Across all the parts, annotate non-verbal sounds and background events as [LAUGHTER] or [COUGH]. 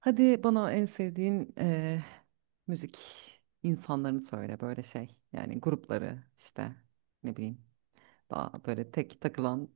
Hadi bana en sevdiğin müzik insanlarını söyle böyle şey. Yani grupları işte ne bileyim daha böyle tek takılan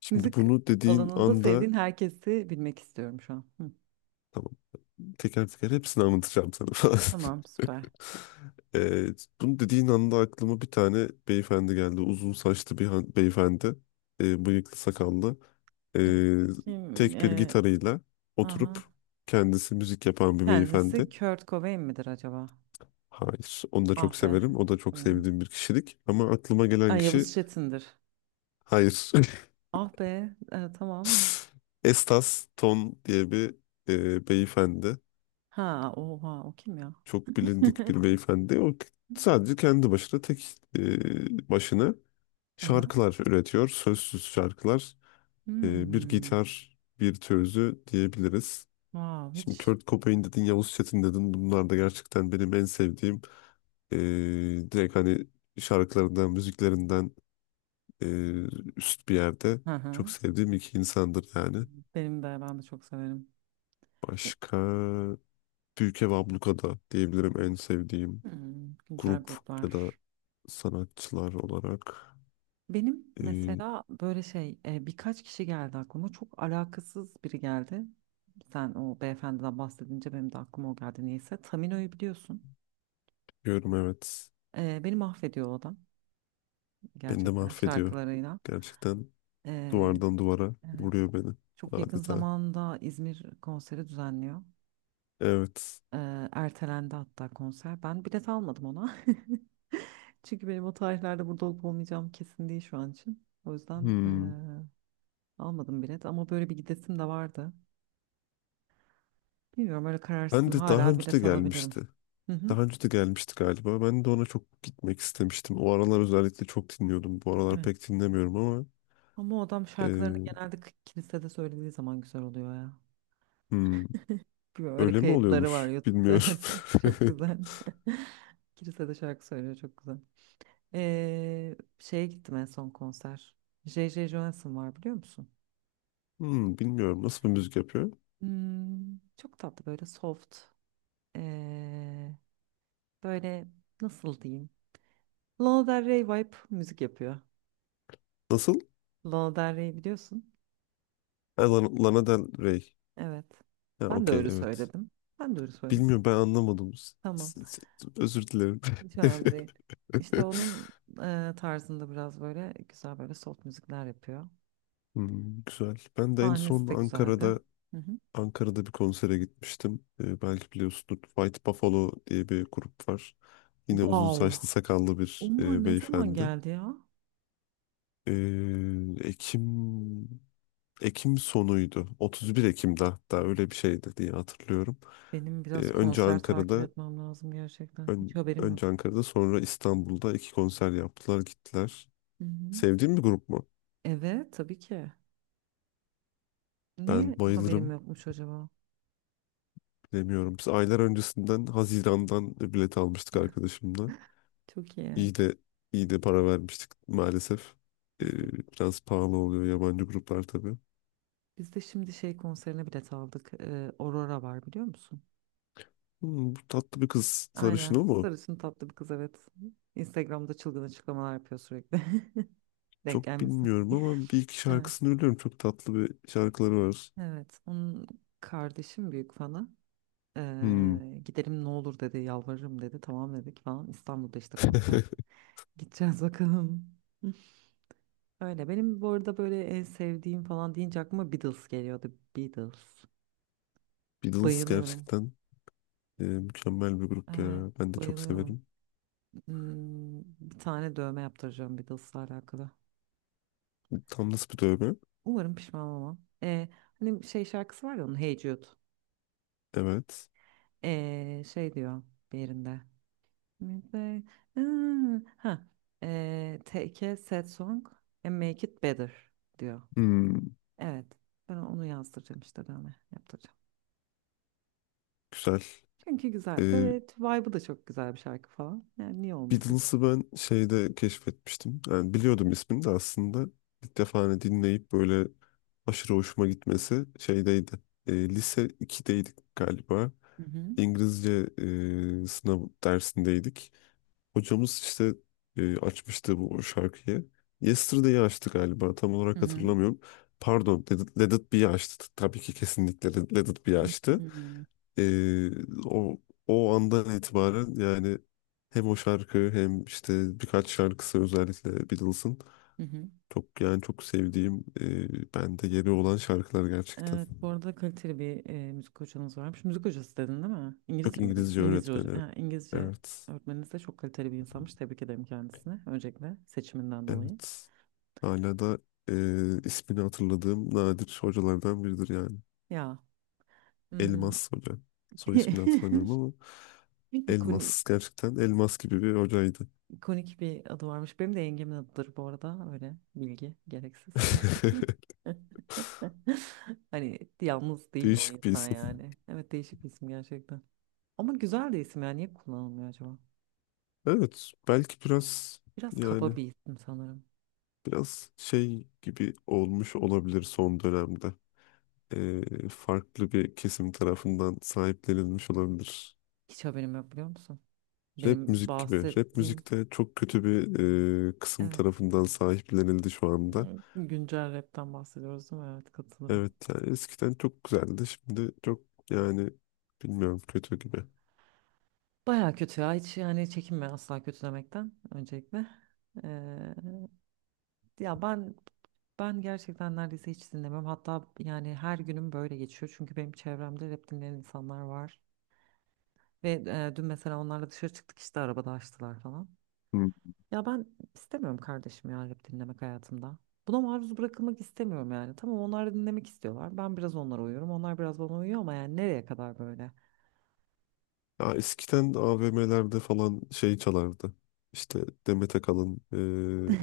Şimdi müzik bunu dediğin alanında anda, sevdiğin herkesi bilmek istiyorum şu an. Hı. tamam, teker teker hepsini anlatacağım sana [LAUGHS] falan. Tamam süper. Ee, Bunu dediğin anda aklıma bir tane beyefendi geldi. Uzun saçlı bir beyefendi. Bıyıklı sakallı. Dur Ee, bakayım. Tek bir gitarıyla Aha. oturup kendisi müzik yapan bir Kendisi beyefendi. Kurt Cobain midir acaba? Hayır. Onu da Ah çok be. severim. O da çok Hı. sevdiğim bir kişilik. Ama aklıma gelen Ay kişi Yavuz Çetin'dir. hayır. [LAUGHS] Ah be tamam. Estas Ton diye bir beyefendi. Ha oha o kim ya? Çok bilindik bir [LAUGHS] beyefendi. O sadece kendi başına tek başına Aha. şarkılar üretiyor. Sözsüz şarkılar. Bir Hmm. gitar virtüözü diyebiliriz. Wow Şimdi hiç. Kurt Cobain dedin, Yavuz Çetin dedin. Bunlar da gerçekten benim en sevdiğim e, direkt hani şarkılarından, müziklerinden e, üst bir yerde Hı çok hı. sevdiğim iki insandır yani. Ben de çok severim. E, Başka Büyükev Ablukada diyebilirim en sevdiğim hmm, güncel grup ya da gruplar. sanatçılar olarak. Benim Ee, mesela böyle şey birkaç kişi geldi aklıma. Çok alakasız biri geldi. Sen o beyefendiden bahsedince benim de aklıma o geldi neyse. Tamino'yu biliyorsun. Diyorum evet. Beni mahvediyor o adam Beni de gerçekten mahvediyor. şarkılarıyla. Gerçekten E, duvardan duvara evet. vuruyor beni Çok yakın adeta. zamanda İzmir konseri düzenliyor. Evet. Ertelendi hatta konser. Ben bilet almadım ona. [LAUGHS] Çünkü benim o tarihlerde burada olup olmayacağım kesin değil şu an için. O yüzden Hmm. Almadım bilet ama böyle bir gidesim de vardı. Bilmiyorum öyle Ben kararsızım. de daha Hala önce de bilet alabilirim. gelmişti. Hı hı. Daha önce de gelmişti galiba. Ben de ona çok gitmek istemiştim. O aralar özellikle çok dinliyordum. Bu aralar Evet. pek dinlemiyorum ama Ama o adam e, şarkılarını genelde kilisede söylediği zaman güzel oluyor ya. hmm, Bilmiyorum, öyle öyle mi kayıtları var oluyormuş? YouTube'da. Bilmiyorum. [LAUGHS] Çok güzel. [LAUGHS] [LAUGHS] Kilisede şarkı söylüyor çok güzel. Şeye gittim en son konser. J J Johansson var biliyor musun? Hmm, bilmiyorum. Nasıl bir müzik yapıyor? Hmm, çok tatlı böyle soft. ee, böyle nasıl diyeyim? Lana Del Rey vibe müzik yapıyor. Nasıl? Lana Del Rey biliyorsun. Ha, Lana Del Rey. Evet. Ha, Ben de okey, öyle evet. söyledim. Ben de öyle söyledim. Bilmiyorum ben anlamadım. Tamam. Özür dilerim. Hiç önemli [LAUGHS] değil. İşte onun tarzında biraz böyle güzel böyle soft müzikler yapıyor. Hmm, güzel. Ben de en son Sahnesi de güzeldi. Ankara'da Hı hı. Ankara'da bir konsere gitmiştim. Belki biliyorsunuz White Buffalo diye bir grup var. Yine uzun Wow. saçlı sakallı bir Onlar ne zaman beyefendi. geldi ya? Ee, Ekim Ekim sonuydu. 31 Ekim'de hatta öyle bir şeydi diye hatırlıyorum. Benim Ee, biraz önce konser takip Ankara'da etmem lazım gerçekten. Hiç haberim yok. önce Ankara'da sonra İstanbul'da iki konser yaptılar gittiler. Hı hı. Sevdiğin bir grup mu? Evet, tabii ki. Niye Ben haberim bayılırım. yokmuş acaba? Bilemiyorum. Biz aylar öncesinden Haziran'dan bilet almıştık arkadaşımla. Çok iyi. İyi de iyi de para vermiştik maalesef. Ee, Biz de, Biraz pahalı oluyor yabancı gruplar tabii. biz de şimdi şey konserine bilet aldık. Aurora var biliyor musun? Hmm, bu tatlı bir kız sarışın Aynen. o mu? Sarışın tatlı bir kız evet. Instagram'da çılgın açıklamalar yapıyor sürekli. [LAUGHS] Denk Çok gelmişsin. bilmiyorum ama bir iki Evet. şarkısını biliyorum. Çok tatlı bir şarkıları var. Evet. Onun kardeşim büyük fanı. Hmm. Gidelim ne olur dedi. Yalvarırım dedi. Tamam dedik falan. İstanbul'da işte konser. [LAUGHS] Gideceğiz bakalım. [LAUGHS] Öyle. Benim bu arada böyle en sevdiğim falan deyince aklıma Beatles geliyordu. Beatles. Beatles Bayılıyorum. gerçekten mükemmel bir grup Evet, ya. Ben de çok bayılıyorum. severim. Hmm, bir tane dövme yaptıracağım Beatles'la alakalı. Tam nasıl bir dövme? Umarım pişman olmam. Hani şey şarkısı var ya onun Hey Jude. Evet. Şey diyor bir yerinde. Midway- Hmm, ha, take a sad song and make it better diyor. Hmm, Evet, ben onu yazdıracağım işte dövme yaptıracağım. güzel. Çünkü güzel. Ee, Böyle vibe'ı da çok güzel bir şarkı falan. Yani niye olmasın ki? Beatles'ı ben şeyde keşfetmiştim. Yani biliyordum ismini de aslında. İlk defa hani dinleyip böyle aşırı hoşuma gitmesi şeydeydi. Lise 2'deydik galiba. Hı hı. İngilizce sınav dersindeydik. Hocamız işte açmıştı bu şarkıyı. Yesterday'i açtı galiba, tam Hı olarak hı. hatırlamıyorum. Pardon Let It Be'yi açtı. Tabii ki kesinlikle Let It Be'yi Hı açtı. hı. Ee, o o andan itibaren yani hem o şarkı hem işte birkaç şarkısı özellikle Beatles'ın Hı hı. çok yani çok sevdiğim bende yeri olan şarkılar gerçekten. Evet, bu arada kaliteli bir müzik hocanız varmış. Müzik hocası dedin değil mi? Yok, İngilizce mi dedin? İngilizce İngilizce, öğretmeni. ha, İngilizce Evet. öğretmeniniz de çok kaliteli bir insanmış. Tebrik ederim kendisine. Öncelikle seçiminden dolayı. Evet. Hala da e, ismini hatırladığım nadir hocalardan biridir yani. Ya. Hmm. Elmas Hoca. Soy ismini hatırlamıyorum [LAUGHS] ama İkonik, Elmas gerçekten Elmas gibi bir hocaydı. ikonik bir adı varmış. Benim de yengemin adıdır bu arada. Öyle bilgi gereksiz. [LAUGHS] [LAUGHS] Hani yalnız değil o Değişik bir insan isim. yani. Evet değişik bir isim gerçekten. Ama güzel de isim yani. Niye kullanılmıyor acaba? Evet. Belki biraz Biraz kaba yani bir isim sanırım. biraz şey gibi olmuş olabilir son dönemde. Farklı bir kesim tarafından sahiplenilmiş olabilir. Hiç haberim yok biliyor musun? Rap Benim müzik gibi. Rap bahsettiğim müzikte çok kötü bir kısım evet. tarafından sahiplenildi şu anda. Evet, güncel rapten bahsediyoruz değil mi? Evet katılırım. Evet yani eskiden çok güzeldi. Şimdi çok yani bilmiyorum, kötü gibi. Baya kötü ya hiç yani çekinme asla kötülemekten öncelikle. Ee, ya ben gerçekten neredeyse hiç dinlemem. Hatta yani her günüm böyle geçiyor. Çünkü benim çevremde rap dinleyen insanlar var. Ve dün mesela onlarla dışarı çıktık işte arabada açtılar falan. Hı. Ya ben istemiyorum kardeşim ya rap dinlemek hayatımda. Buna maruz bırakılmak istemiyorum yani. Tamam onlar da dinlemek istiyorlar. Ben biraz onlara uyuyorum. Onlar biraz bana uyuyor ama yani nereye kadar böyle? Ya eskiden AVM'lerde falan şey çalardı. İşte Demet Akalın,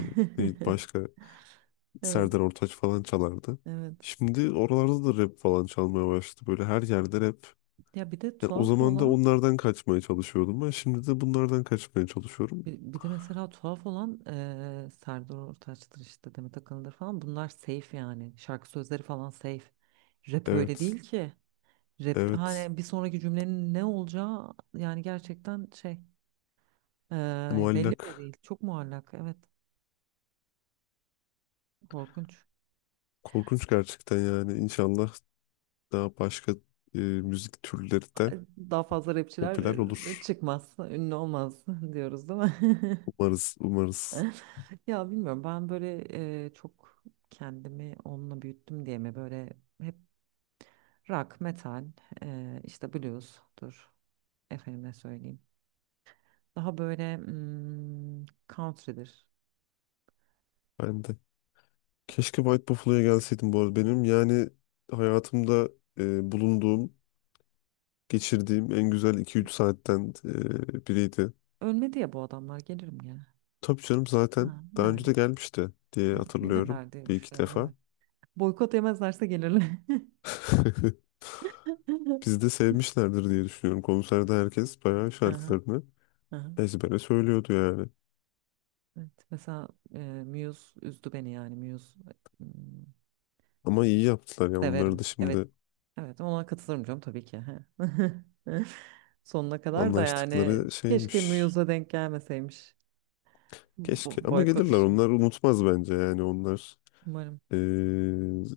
neydi başka, Evet, Serdar Ortaç falan çalardı. evet. Şimdi oralarda da rap falan çalmaya başladı. Böyle her yerde rap. Ya bir de Yani o tuhaf zaman da olan onlardan kaçmaya çalışıyordum ben. Şimdi de bunlardan kaçmaya çalışıyorum. bir de mesela tuhaf olan Serdar Ortaç'tır işte Demet Akalın'dır falan. Bunlar safe yani. Şarkı sözleri falan safe. Rap öyle Evet. değil ki. Rapte Evet. hani bir sonraki cümlenin ne olacağı yani gerçekten şey belli Muallak. bile değil. Çok muallak. Evet. Korkunç. Korkunç gerçekten yani. İnşallah daha başka müzik türleri de Ay, daha fazla rapçiler popüler olur. çıkmaz, ünlü olmaz [LAUGHS] diyoruz değil mi? Umarız. Umarız. [LAUGHS] Ya bilmiyorum ben böyle çok kendimi onunla büyüttüm diye mi böyle hep rock, metal, işte blues'tur efendime söyleyeyim. Daha böyle hmm, country'dir. Ben de. Keşke White Buffalo'ya gelseydim bu arada. Benim yani hayatımda bulunduğum, geçirdiğim en güzel iki üç saatten biriydi. Ölmedi ya bu adamlar gelirim gene. Tabii canım, zaten Ha, daha önce yani, de gelmişti diye yani hatırlıyorum gelirler diye bir iki düşünüyorum defa. evet. Boykot yemezlerse gelirler. [LAUGHS] [LAUGHS] Bizi de sevmişlerdir diye düşünüyorum. Konserde herkes bayağı Aha, şarkılarını aha. ezbere söylüyordu yani. Evet, mesela e, Muse üzdü beni yani m, Ama iyi yaptılar ya, onları da severim. Evet. şimdi Evet ona katılırım canım tabii ki. He. [LAUGHS] Sonuna kadar da yani anlaştıkları keşke şeymiş. Muse'a denk gelmeseymiş. Keşke Bu ama boykot gelirler, işim. onlar unutmaz bence yani onlar Umarım. eee,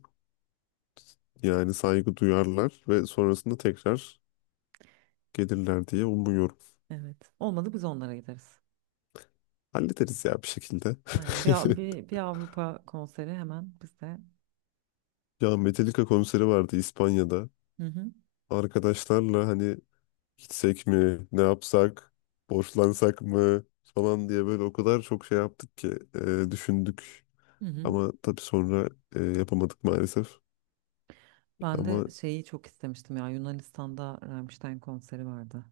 yani saygı duyarlar ve sonrasında tekrar gelirler diye umuyorum. Evet. Olmadı biz onlara gideriz. Hallederiz ya bir şekilde. Aynen. Bir, bir, [LAUGHS] bir Avrupa konseri hemen bizde. Ya Metallica konseri vardı İspanya'da. Hı hı. Arkadaşlarla hani gitsek mi, ne yapsak, borçlansak mı falan diye böyle o kadar çok şey yaptık ki düşündük. Hı hı. Ama tabii sonra yapamadık maalesef. Ben de Ama şeyi çok istemiştim ya Yunanistan'da Rammstein konseri vardı.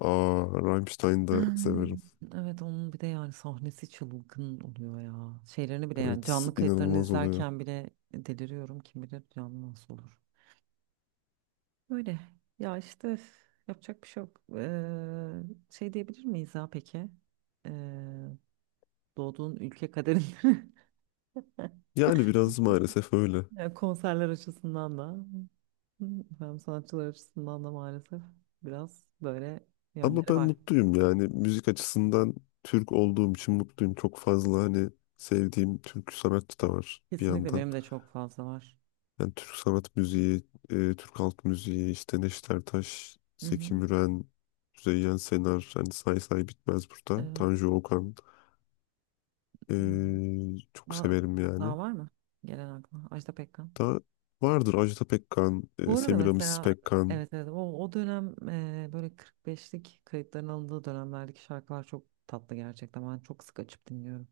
aa, Rammstein'i de severim. Hmm. Evet onun bir de yani sahnesi çılgın oluyor ya. Şeylerini bile yani Evet, canlı kayıtlarını inanılmaz oluyor. izlerken bile deliriyorum. Kim bilir canlı nasıl olur. Öyle ya işte üf, yapacak bir şey yok. Şey diyebilir miyiz ya peki? Ee, doğduğun ülke kaderinde [LAUGHS] Yani biraz maalesef öyle. yani konserler açısından da hem sanatçılar açısından da maalesef biraz böyle Ama yönleri ben var. mutluyum yani müzik açısından Türk olduğum için mutluyum. Çok fazla hani sevdiğim Türk sanatçı da var bir Kesinlikle yandan. benim de çok fazla var. Yani Türk sanat müziği, Türk halk müziği, işte Neşet Ertaş, Hı hı. Zeki Müren, Zeyyen Senar, hani say say bitmez burada. Evet. Tanju Okan, Evet. e, çok Daha, severim yani. daha var mı? Gelen aklıma. Ajda Pekkan. Da vardır Ajda Pekkan, Bu arada Semiramis mesela Pekkan. evet o dönem böyle 45'lik kayıtların alındığı dönemlerdeki şarkılar çok tatlı gerçekten. Ben çok sık açıp dinliyorum.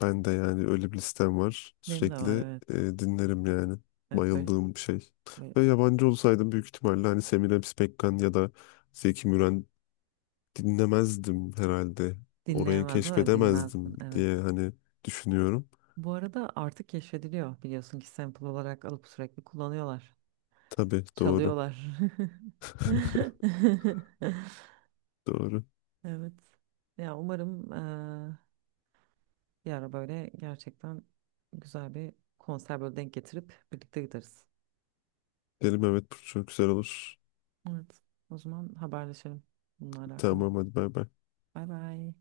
Ben de yani öyle bir listem var. Benim de var Sürekli evet. Dinlerim yani. Evet böyle, Bayıldığım bir şey. böyle Ve yabancı olsaydım büyük ihtimalle hani Semiramis Pekkan ya da Zeki Müren dinlemezdim herhalde. Orayı dinleyemezdim ama bilmezdim keşfedemezdim evet. diye hani düşünüyorum. Bu arada artık keşfediliyor biliyorsun ki sample olarak alıp sürekli kullanıyorlar. Tabii, doğru. Çalıyorlar. [LAUGHS] [LAUGHS] Doğru. Evet. Ya umarım bir ara böyle gerçekten güzel bir konser böyle denk getirip birlikte gideriz. Derim evet, bu çok güzel olur. Evet. O zaman haberleşelim bununla alakalı. Tamam hadi, bay bay. Bay bay.